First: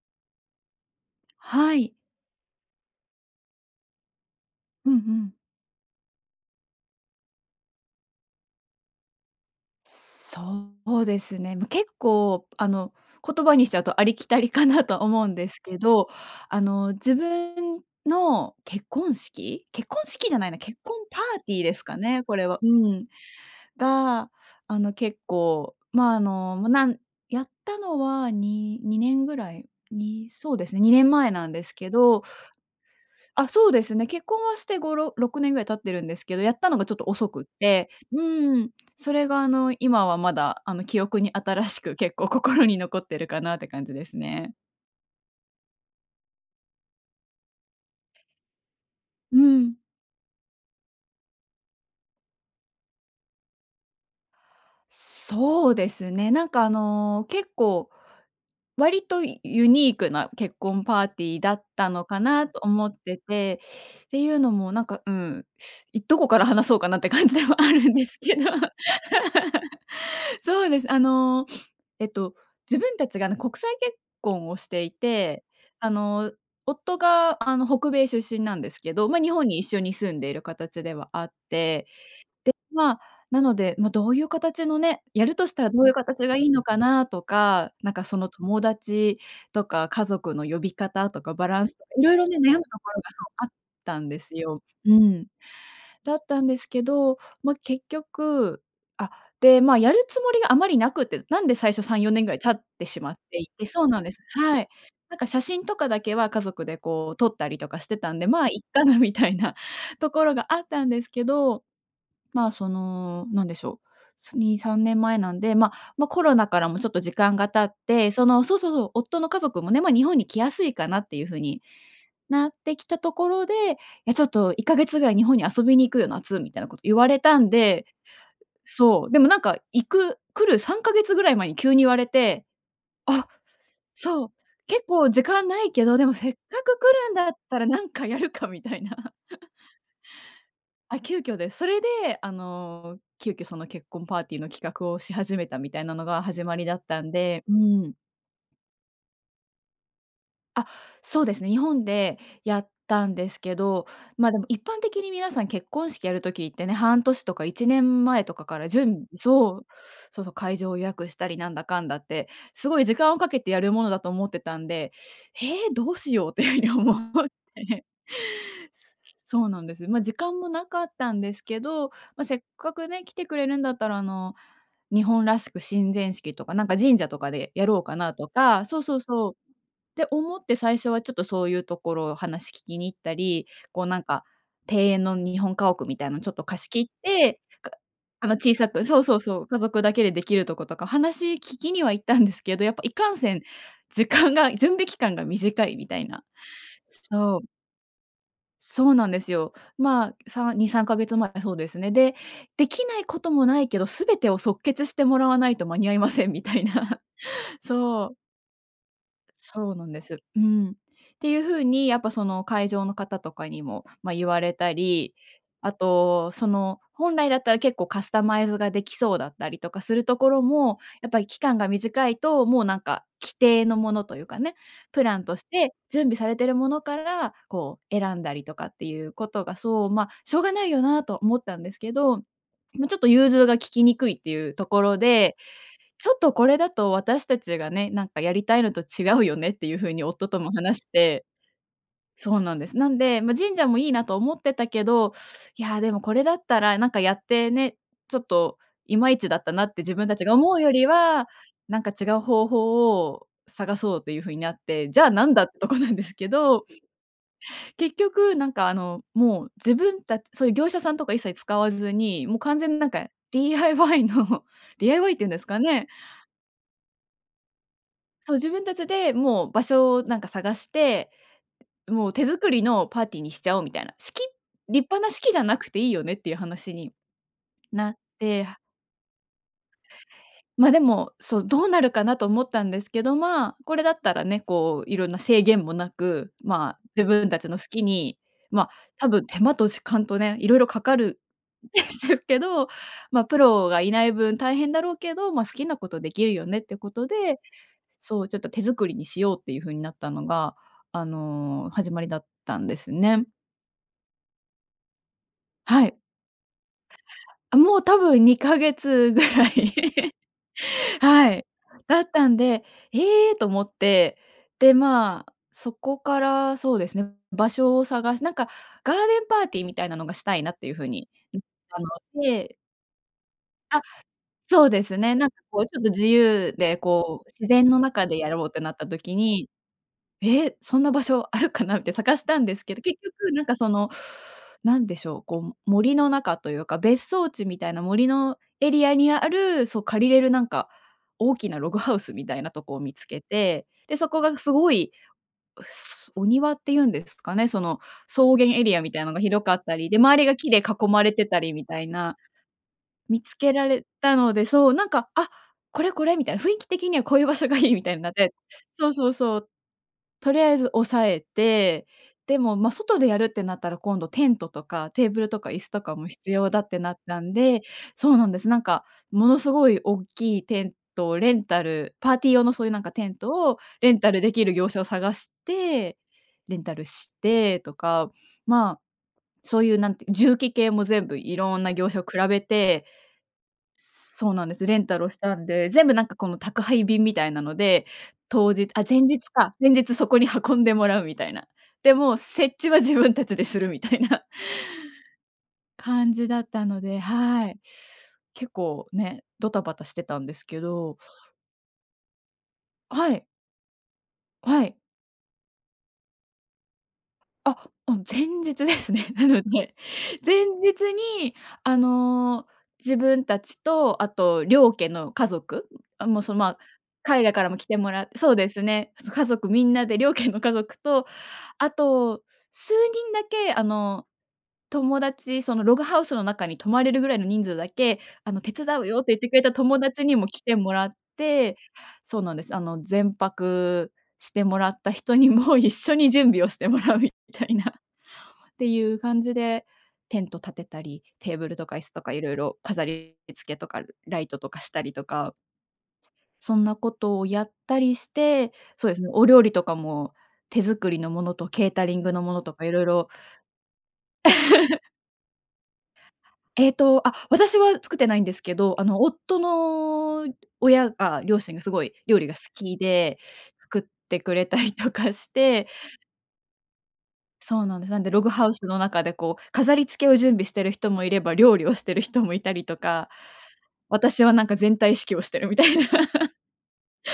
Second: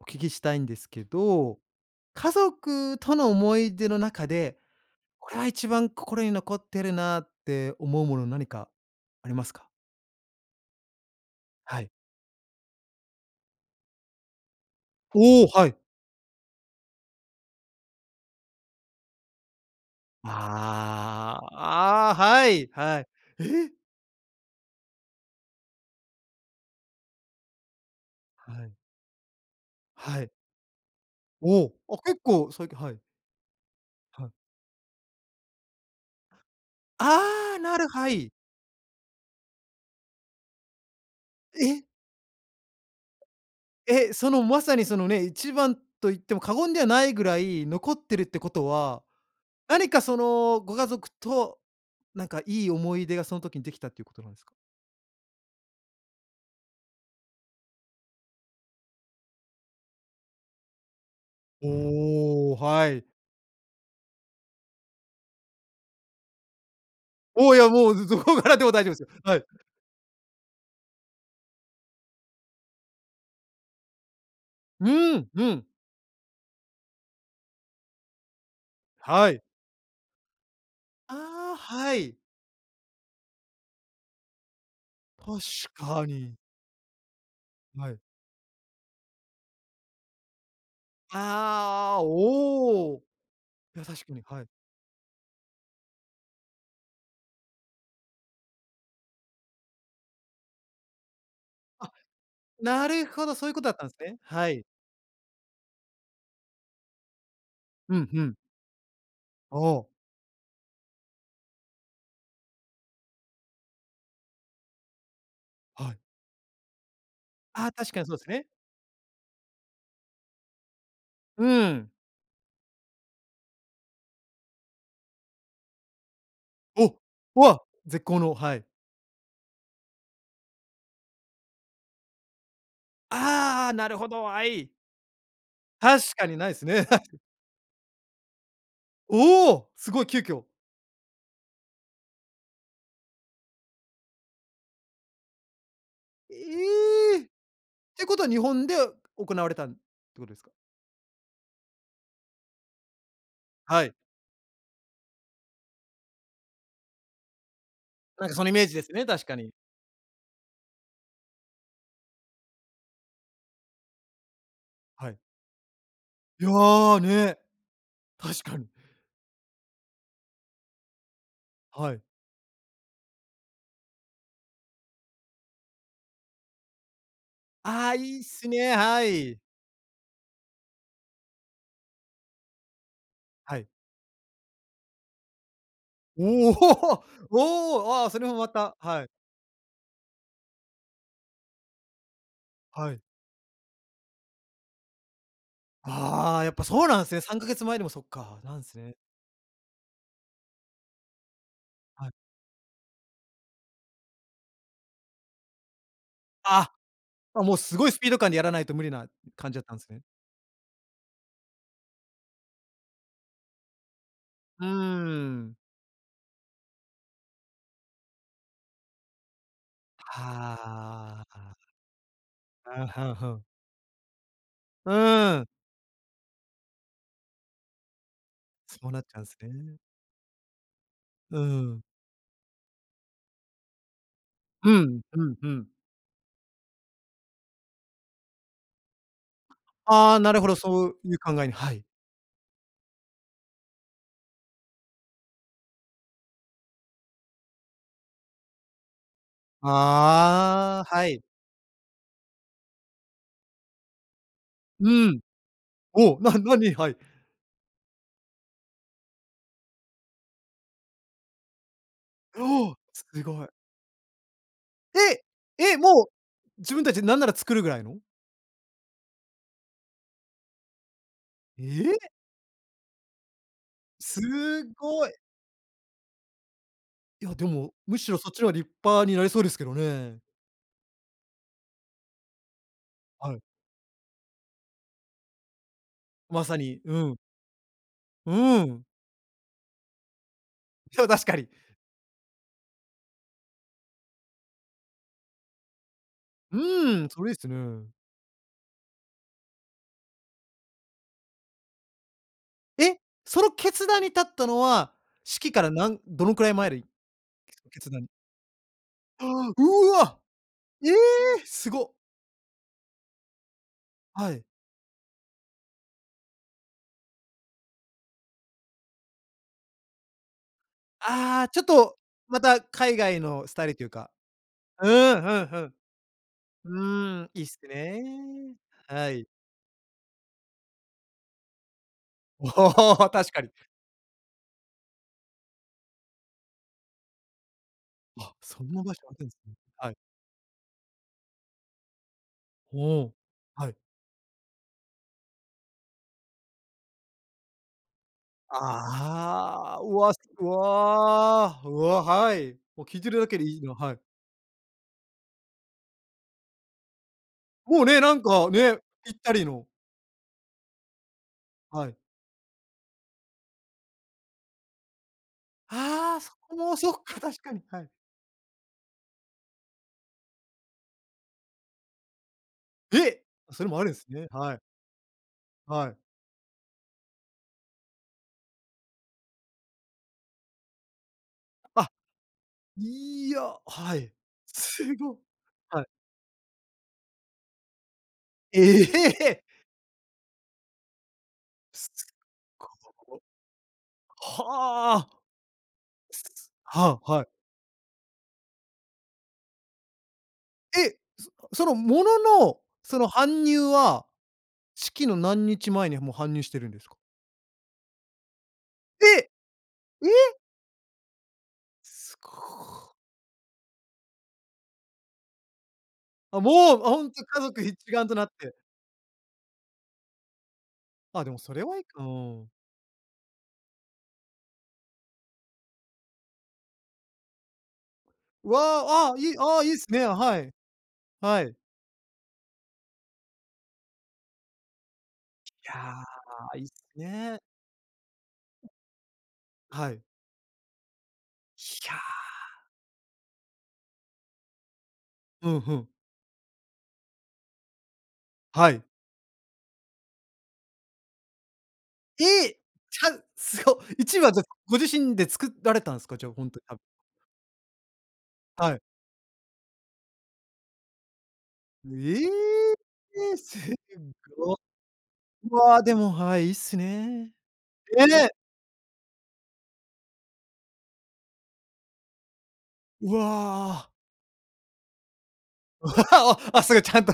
お聞きしたいんですけど、はい。家族との思い出の中で、うんうこん。れは一番心に残ってるなって思うもの、なにかありますか？そうですね。ま、は結い。構あの言葉にしちゃうとありきたりかなと思うんおお、ですはけい。ど、あの自分の結婚式結婚式じゃないな、結婚パーあテあ、ィーですかああ、ね、こはれは。ういーはん。い、ええ！が、あの結構まああの、も、なんやったのははい。に2年ぐらい、はに、い。そうですね、2年前なんでおすお、けあ、結ど、構最近。はい。あ、そうですね。結はい。婚はして、ごろ6年ぐらい経ってるんですけど、やったのがちょっと遅くっああ、なる、て、はうい。ーん。それがあの今はまだあの記憶に新しえ。く、結構心に残ってるかなって感じでえ、すそのね。まさにそのね、一番と言っても過言ではないぐらい残ってるってことは、うん。なにかそのご家族となんかいい思い出がその時にできたっていうことなんですか？そうですね、なんかあの結構、割とユニークな結婚パーティーだったのかなおお、と思はっい。てて、ていうのもなんか、うん、いどこから話そうかなって感じではお、いや、あもるんう、でどすどけこど。からでも 大丈夫ですよ。はい。そうです。あの、えっと、自分たちがあの国際結婚をしてういーん、うて、ん。あの夫があの北米出身なんですけど、ま、は日い。本に一緒に住んでいる形ではあっああ、て、はい。で、まあ、なので、ま、どういう形のね、やる確としたらどういうか形がに。いいのかなとか、なはんい。かその友達とか家族の呼び方とかバランスとか、ああ、いろいろね、悩むとこおろがお。あっや、た確んかでに、すはい。よ。うーん。だったんですけど、ま、結局、あ、で、ま、やるつもりがあまりなくて、なんで最初あ、3、4年ぐらい経ってなしるまっほど、てそいういうこて。とだっそたんうですなんでね。す。ははい。い。なんか写真とかだけは家族でこう撮ったりとかしうてんたんうで、ん。ま、いっかなみたいなおお。ところがあったんですけど、ま、そのなんでしょう、そ2、3年前なんで、ま、はい。ま、コロナからもちょっと時間がああ、経っ確かにて、そうでそすのね。そうそうそう、夫の家族もね、ま、日本に来やすいかなっていうふううに、ん。なってきたところで、「いやちょっと1か月ぐらい日本に遊びに行くよ、夏」みたいなことお、言われたんお、で。絶好の。はい。そう、でもなんか行く来る3か月ぐらい前に急に言われて、あ、ああ、なるほど、そう、はい。結構時間ないけど、確でもかせっにかないすくね。来 るんだったらなんかやるかみたいな。おお、すごい急遽。あ、急遽です。それであの急遽その結婚パーティーの企画をし始めたみたいなのが始まりだったんええ。っで、うーん。てことは日本で行われたんってことですか？あ、そうですね、日本でやったんですけはど、い。ま、でも一般的に皆さん結婚式やる時ってね、半年とか1年前なんとかそかのイかメーら、ジじでゅすね、ん確かに。そう。そうそう、会場を予約したりなんだかんだって、すごい時間をかけてやるものだと思ってたんで、はい。「ええ、どうしよう」っいていうふうに思や、っね。て。確かに。そうなんです。ま、時間もなかったんですけど、はい。ま、せっかくね、来てくれるんだったらあの、日本らしく神前式とかなんか、神社とかでやろうああ、かないいっとすか。ね、そうそうはそう。い。って思って最初はちょっとそういうところを話聞きに行ったり、はい。こうなんか庭園の日本家屋みたいのちょっとお貸し切っお、て、かおお、あ、そあれのもま小さた。く。そはうい。そうそう、家族だけでできるとことか、話聞きには行ったんですけど、やっぱはいい。かんせん時間が、準備期間が短いみたいな。ああ、やっぱそうなんすね、さそんかう。げつまえでもそっか、なんすそうね。なんですよ。まあ、さ2、3か月前。そうですね。はい。で、できないこともないけど、すべてを即決してもらわないと間に合いませんみたいあ。な。あ、もうすごいスそピーう。ド感でやらないと無理な感じだっそたうんなすんでね。す。うん。っていうふうにやっぱその会場の方とかにも、ま、言われうーたり、ん。あとその本来だったら結構カスタマイズができそうだったりとかするところも、やっぱはりあ、期ああ。間が短いと、もうふなんんふかんふ既ん。定のものというかね、うプランとーしん。て準備されているものから、こう選んだりとかってそうなっいうちゃうんこすとが、ね。そう、ま、しょうがないよなと思うったんでーすん。けど、ま、ちょっと融通が利きにくいっていうとうころん、うで、んうん。「ちょっとこれだと私たちがね、なんかやりたいのと違うよね」っていうふうにああ、夫なとるほもど、話そうしいうて、考えに。はい。そうなんです。なんで、ま、神社もいいなと思ってたけど、いやでもこれだったらなんかやってね、ちょっといまいちだったなって自分たちが思うよありあ、はい。は、なんか違う方法を探そうというふうになって、うじゃあん。なんだっとこなんですお、けななど。に。はい。結局なんかあのもう自分たちそういう業者さんとか一切使わずに、もう完全おお、になんすかごい。DIY の DIY っえ、ていうんですかえ、ね。もう自分たちで、なんなら作るぐらいの？そう、自分たちでもう場所をなんか探して、ええ。もう手作りのパーティーにしちゃおうみたいな。式、す立派ごない。式じゃなくていいよねっていう話にいやでも、なっむしろそっちて。の方が立派になりそうですけどね。ま、でも、そう、どうなるかなと思ったんですけど、はい。まあ、これだったらね、こういろんな制限もなく、まさまあ、に、う自ん。分たちの好きに、うま、ん。多分手間と時間とね、いろいろかかそうる確かに。んですけど、ま、プロがいない分大変だろうけど、ま、好きなことできるようねってこーとん、それいいで、すね。そう、ちょっと手作りにしようっていうふうになったのが、あの始まりだったんですえ、ね。その決断に至ったのは、式からはない。んどのくらい前るい、あけもう決多断。分2か月ぐああ、らい。うわ、ええ、はい。すご。だったんで、ええと思って、はい。で、まあ、そこからそうですね、場所を探して、なんかガーデンパーティーみたいなのがしたいなっていうふうに、ん、ああ、ちょっ思っとまて。た海外のスタイルあ、というか。そうでうすね。ーなんかん、ふこうんちょっと自由ふでこん。うーん、う、いいっ自す然のね。中でやろうってなったは時い。に、ええ、そんな場所あるかなって探したんおですけど、結お、確局かなんに。かそのなんでしょう、こう森の中というか、別荘地みたいな森あ、のそエんなリ場ア所にああるんですね。る、そうはい。借りれるなんか、大きなログハウスみたいなとこを見おつお。けて、はい。で、そこがすごい、うすお庭っていうんですかね、その草原エリアみたいのが広かったああ、り、うで、わ、周すりがう木で囲まれてたりわ、みうたいわ、な、はい。もう聞いてる見だつけでけいいらのれはい。たので。そう、なんか、あ、これこれみたいな、雰囲気的にはこういう場所がいいもみうたいね、にななっんて。かね、そうそぴうったそりう。の。とりあえず押さえて、はい。でも、ま、外でやるってなったら今度テントとかテーブルとか椅子とかもああ、必そ要こだっもてそなっったか、ん確かに、ではい。そうなんです。なんかものすごい大きいテントレンタル、パーティー用のそういうなんかテンえ、トをそれもあレるんンすタルね。できるはい。業者を探しはて、い。レンタルしてとか、まあ、そういうなんて、重機系も全部いろんな業あ。者を比べて。いや、はい。そうなんです。レすンタルをしご。たんで、はい。全部なんかこの宅配便みたいなので、当え日あ、前日え！か、前日そこに運んでもらうみたいな。すでも設ご、置は自分たちでするみたいな。はあ。感じだったのはで。あ、はい。はい。結構ね、ドタバタしてたんですけど。え、そのものの、そのはい。搬入ははい。式の何日前にもう搬入してるんですか？あ、うん、前日ですね。なで、のでえ？前日にあすの、ご。自分たちと、あと、両家の家族も、そのあ、ま、もう、ほん海と外か家らも族来て一も丸らとなっそうでてすね、家族みんなで、両家の家族と、あ、でもそれあはいいうと、ん。数人だけ、あの、友達、そのログハウスの中に泊まれるぐらいの人数だけ、あの、手わ伝うよっあ、てあ言あ。ってくい、れたあ、いい友す達ね。にもは来い。てもらっはい。てそうなんです。あの、前泊してもらった人にいも一や、緒に準備をしいていもすらうみね。たいなっていう感じで、はい。テント立てたり、テーブルとか椅い子やとかいあ。ろいろ飾り付けとかライトとかしたりとかふんふん。そんなことをやったりして、はい。そうですね、お料理とかも手作りのものとケータリングのものえとえ！か色ち々ゃんすご。一部はじゃご 自身で作られたんですか、じゃあ本当にえっ と、あ、私は作ってないんですけはど、い。あの、夫の親が両親がすごい料え理が好きで、え！全作っ部、てくぐれたわ。りとかして。わあ、でも、はい、いいっすね。そうなんです。なんで、ログね！ハウスの中でこう、飾り付けを準備している人もいれば、料理をしてる人もいたりとか。うわあ。私はなんか全体指揮をしてみたいな。すごい、ちゃんと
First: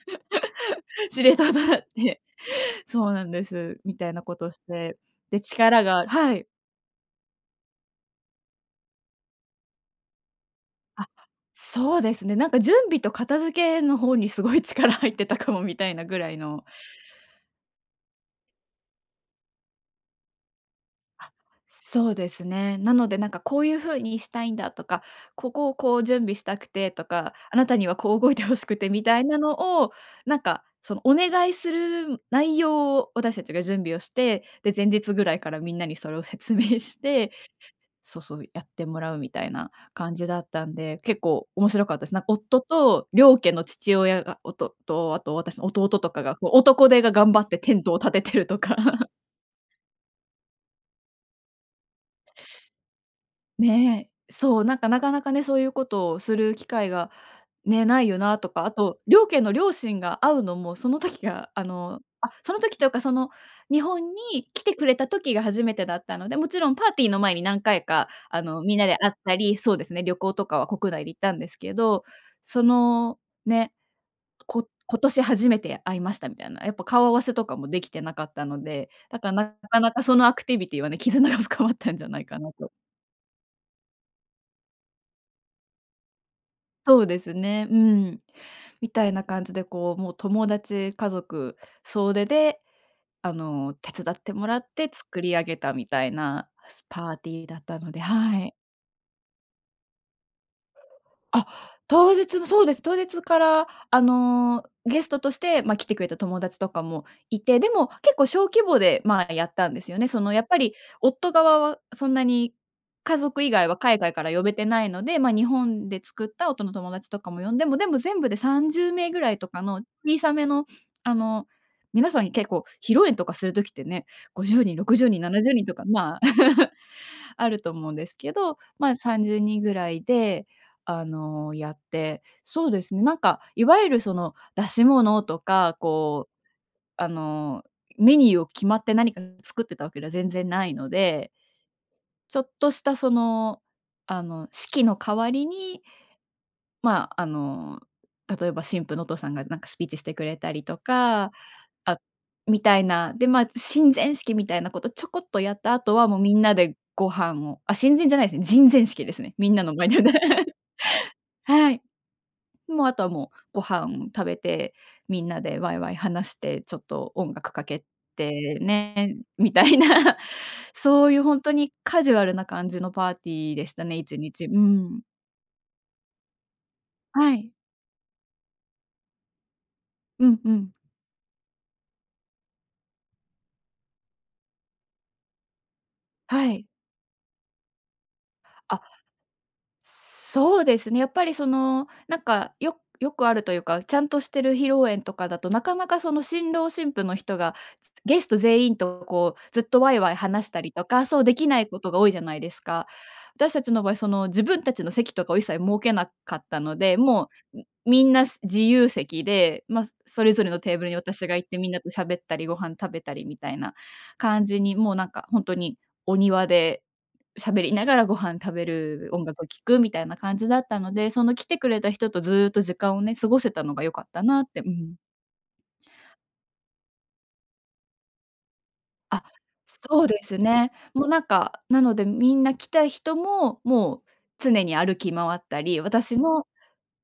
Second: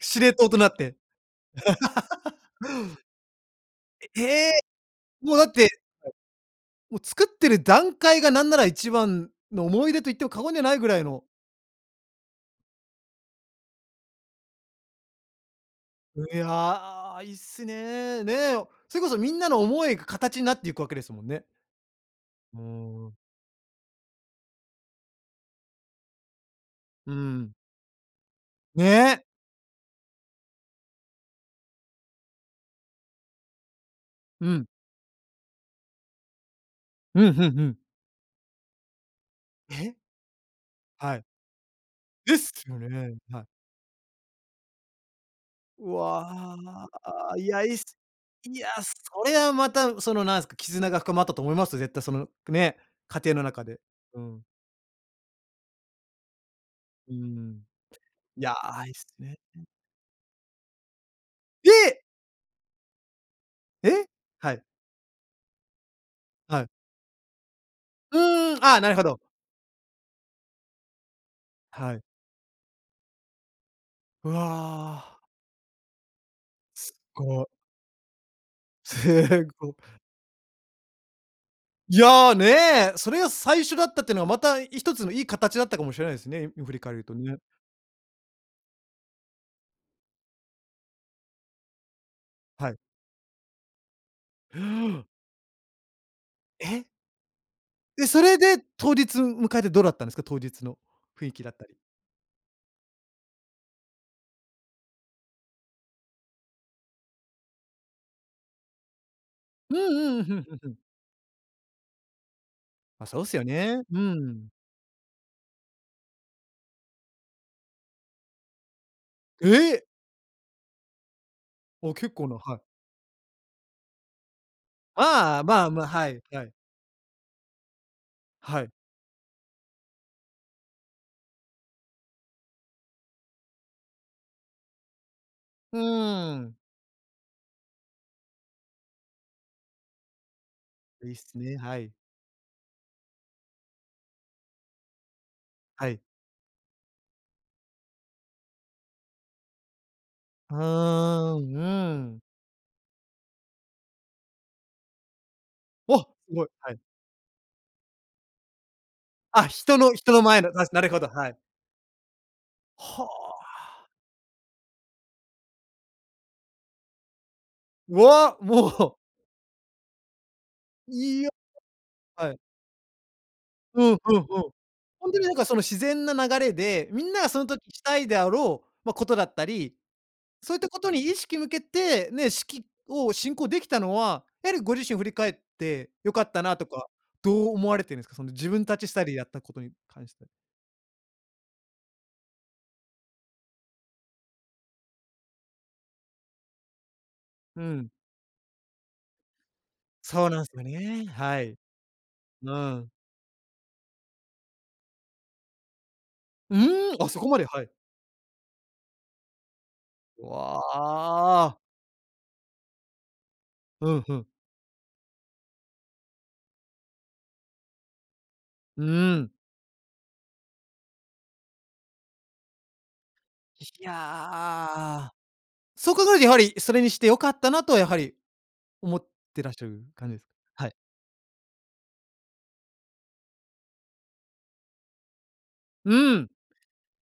司令塔となって。司令塔となって、そうなんです。みたえ、いなことへをしえ！て、もうで、だってはい。力がはい。もう作ってる段階が何なら一番の思い出と言っても過言ではないぐらいあ、のそうですね、なんか準備と片付けの方にすごい力入ってたかもみたいなぐふ、らいいのや。いいっすね。ね、それこそみんなの思いが形になっていくわけですもんね。そうですね。なものう。で、なんかこういうふうにしたいんだとか、ここをこう準備したくてとうか、ん。あなたにはこう動いて欲しくてみたね！いなのを、なんか、そのお願いする内容を私たちが準備をして、うん。で、前日ぐらいからみんなにそれを説明しうてん、ふんふん。そうそう、やってもらうみたいなえ？感じだったんで、は結い。構面白かったです。なん、です夫よとね、両はい。家の父親がおとと、あ、あと私の弟とかが、こうわ男手が頑あ。張いってや。テいっントす、を立ててるいとや、か。それはまたそのなんすか、絆が深まったと思いますよ。絶対そのね、家庭の中で。ね。うん。そう、なんか、なかなかね、そういうことをする機会がうーん。ね、ないよないとや、か、あいいと、す両ね家のえ。両親が会うのもその時が、あの、え！あ、その時というかその日え？本には来い。てくれた時が初めてだったので、もちはい。ろんパーティーの前に何回か、うあーの、ん。あみんあ、ななでるほ会っど。たり、そうですね、旅行とかは国内で行ったんですけはい。ど、そのね、わこ今あ。年初めて会いましたみたいな、やっぱすっ顔合わせとご。かもできてなかったので、だからすっなご。かなかそのアクティビティはね、絆が深まったんいじゃないや、かなと。ね、それが最初だったっていうのがまた一つのいい形だったかもしれないですね、今振り返るそるうとですね。ね。うん。みたいな感じでこう、もう、友達家族総出で、はい。あの、手伝ってもらって作り上げたみたいなえ？パーティーだったのでえっ、そはれい。で当日迎えてどうだったんですか？当日の雰囲気あ、だったり。当日も、そうです、当日から、あの、ゲストとして、ま、来てくれた友達とかもいて、でも結構小規模で、まあ、やったんうんですよね。うそん。のふやんっふぱんふりん。夫側はそんなにま、家そうすよ族以外はね。海う外から呼ん。べてないので、ま、日本で作った夫の友達とかも呼んでもでも全部で30名ぐらいとえかのえ！小さめの、あのあ、皆結さ構んな。結はい。構、披露宴とかする時ってね、50人、60人、なあなあ、じゅうにまんあ、とかま、はまあい。はい。あると思うんですけど、はい。ま30人ぐらいで、あの、やって、そうですね、なんかいわゆるその、出し物とか、うこーう、ん。あの、メニューを決まって何か作ってたわけでは全然ないのいいですね、はい。ちょっとしたその、あの、式の代わりにはい。まああの、例えば新婦のお父さんがなんかスピーチしてくれたおりとか、お、うーあん。みたいな、で、まあ、神前式みたいなことちょこっとやった後わ、は、もうみすんごい。なはでい。ご飯をあ、神前じゃないですね、人前式ですね。あ、みんなの人前ので。人の前の、なしなるほど、はい。はい。もうあとははもう、あ。ご飯食べて、みんなでワイワイ話して、ちょっと音楽かけうわ！てもう。ね、みたいな。そういいいうや。本当にカジュアはルい。な感じのパーティーでしうたんねいうんちうん。にち。うん。本当になんかその自然な流れで、みんながはそのい。時したいであろう、ま、ことだったり、うんうそういったん。ことに意識向けて、ね、式を進行できたのは、やはりご自身振り返って良かったはない。とか、どう思われてるんですか？その自分たあ、ちスタイルでやったことに関して。そうですね、やっぱりそのなんか、よよくあるというか、ちゃんとしてる披露宴とかだと、なかなかその新郎新婦の人がうん。ゲスト全員とこうずっとわいわいそうな話んしすたよりとか、ね、そうではきい。ないことが多いじゃないでうすか。ん。私たちの場合、その、自分たちの席とかを一切設けなかっうたのーで、ん、あ、そこもまでう、はん、い。みんな自由席で、ま、それぞれのわテーブルに私が行ってあ。みんなと喋ったりご飯食べたりみたいなふんふん。感じに、もう、なんか、本当にお庭でしゃべりながらご飯食べうる、ー音ん。楽を聴くみたいな感じだったので、その来てくれた人とずっと時間をね、過ごせたのいが良やかったなってうん。あ、そう考えるとやはり、それにして良かったなとは、やはり、思っあ、てらっしゃるそう感じでですすか？はね。い。もうなんか、なので、みんな来た人も、もう常に歩き回ったり、う私ん。の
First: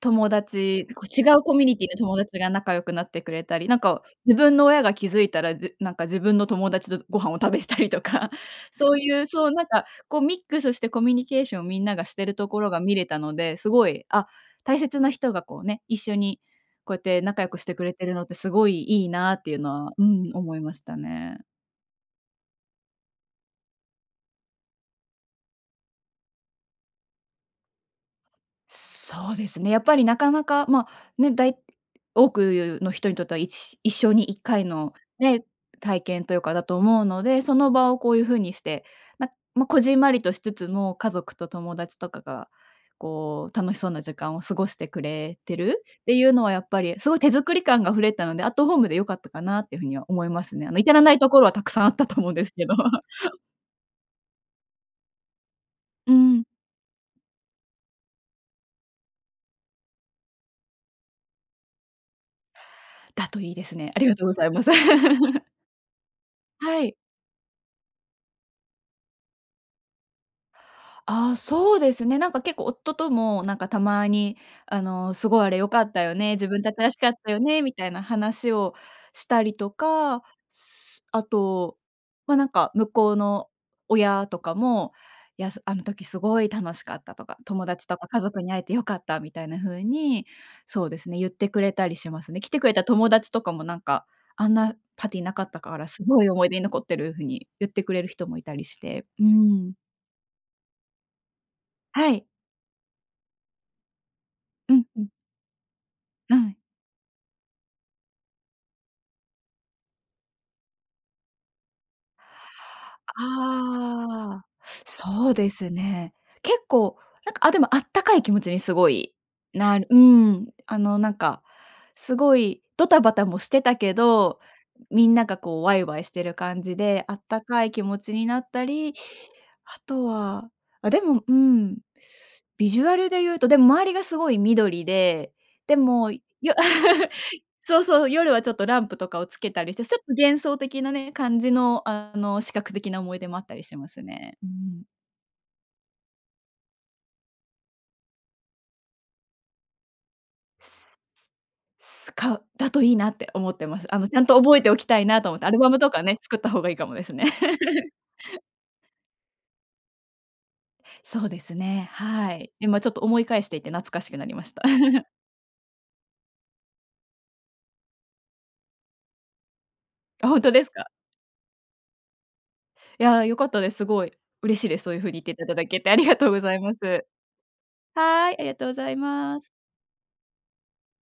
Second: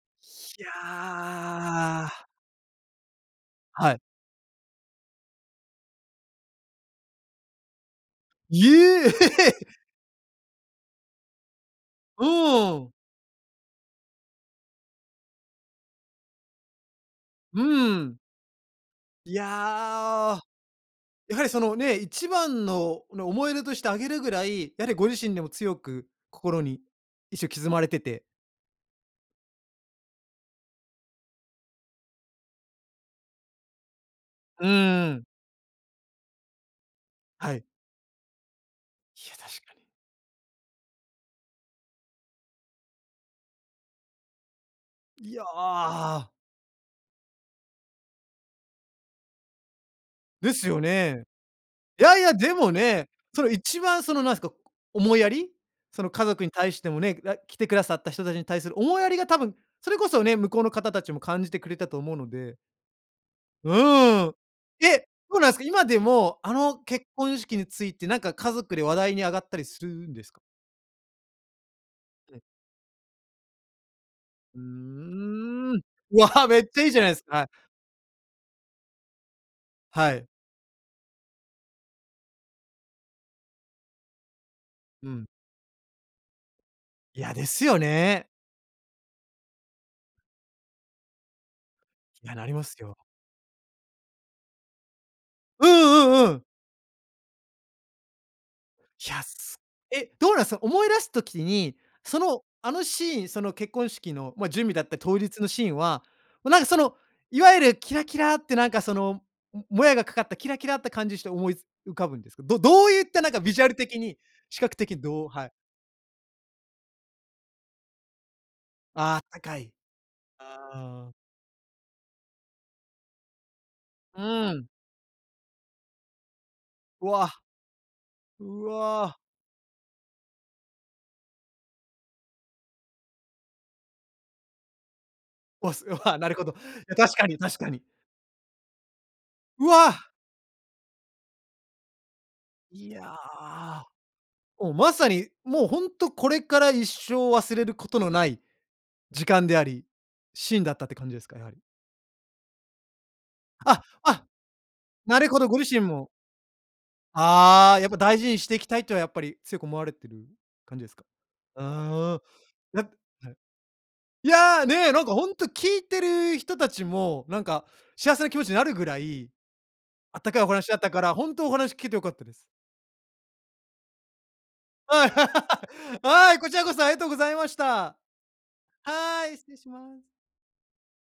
友ひや達、こう違うコミュニティの友あ。達が仲良くなってくれたり、なんはい。か自分の親が気づいたら、じなんか自分の友達とご飯を食べてたりとか、いそうえ！いう、そう、なんか こうミックスしてコミュニケーションをみんながしうてるところーがん。見れたので、すごい、あ、大切な人がこうね、一緒にこうやって仲良くうしてくれーてるん。のって、すごいいいいなっていうのは、うん、や。思いましたやはね。りそのね、一番の思い出としてあげるぐらい、やはりご自身でも強く心にいっしょ刻まれててそうですね、やっぱりなかなか、ま、ね、だい多くの人にとっては一生に1回うのーん。ね、体験というかだと思うので、はそい。の場をこういう風にして、いや、確まかこに。じんまりとしつつも家族と友達とかがこう楽しそうな時間を過ごしてくいれてるっていや。うのはやっぱりすごい手作り感があふれたので、アットホームで良かったかなっていうふうには思いまですね。すあのよ至らないね。ところはたくさんあっいたとやい思うやんですでけもど。ね、その一番そのなんすか、こ、思いやり、そのう家ん。族に対してもね、らい来てくださった人たちに対する思いやりが多分それこそね、向こうの方たちも感じてくれたと思うのでだといいでうすね。ありがとうーごん。ざいます。え、そう なんすか。今でもあのはい。結婚式についてなんか家族で話題に上がったりするんですか？ああそうですね。なんはかい。結構夫ともなんかたまにうあのすごいあれ良ーかん。ったよわね、自あ、め分ったちちゃいらいしじゃかなっいすたか、よはい。ねみたいな話をしたりとはか、い。あと、まなんか向こうの親とかも、うん。やすあの時すごい楽しかったいとや、か、です友よ達とか家ね。族に会えて良かったみたいなふうに、そうですね、ゆってくれたりしまいすや、ね。な来りてまくれすたよ。友達とかもなんか、あんなパーティーなかったうんからすうごいんうん。思い出に残ってるふうに言ってくれる人もいたりしていや、うーそ、ん。え、どうなんすか？思い出す時に、はそい。の、あのシーン、その結婚式のま準備うだっんたうん。当日のシーンは、はもうい。なんかそのいわゆるキラキラってなんかそのもやがかかったキラキラって感じして思い浮かぶんですけど、どどういったなんかビジュアル的に、ああ視覚的にどそううはでい。すね。結構なんか、あでもあったかい気持ちにすごい、ああ、あったかい。なうん、あのあなあ。んかすごいドタバタもしてたけど、うん。みんながこうわいわいしてる感じで、うあっわ。たかい気持ちになっうたり、わ。あとは、あでもうん。ビジュアルでいうと、でも周りがすごい緑で、わ、ですごい。もああよなるほど。確かに確 かそうに。そう、夜はちょっとランプとかをつけたうりして、ちょっわ。と幻想的なね、感じのあの視覚い的な思や、い出もあったりしますね、うーもうん。まさにもうほんとこれから一生忘れることのない時間であり、シーンだったって感じですか、やはり？かだといいなって思ってまあ、す。あのちゃんあ。と覚えておきたいななると思ほって、どアごルバ自ム身とかも。ね、作った方がいいかもですね。ああ、やっ ぱ大事にしていきたいというはやっぱり、強く思われている感じですか？そうですね、ああ。はい。今やちっょっと思いぱはい。返していて懐かしくないりました。や、ね、な んかほんと聞いてる人たちも、なんか幸せな気持ちになるぐらい、あっあ、たほかんいおとです話あっか？たから、ほんとお話聞けて良かったです。いや、良かったです。すごい、嬉しいです。そういうふうはい。に言っていただけてあ りがとうはごい、こざちいらまこす。そありがとうございました。はい、ありがとうございはい、ます。失礼します。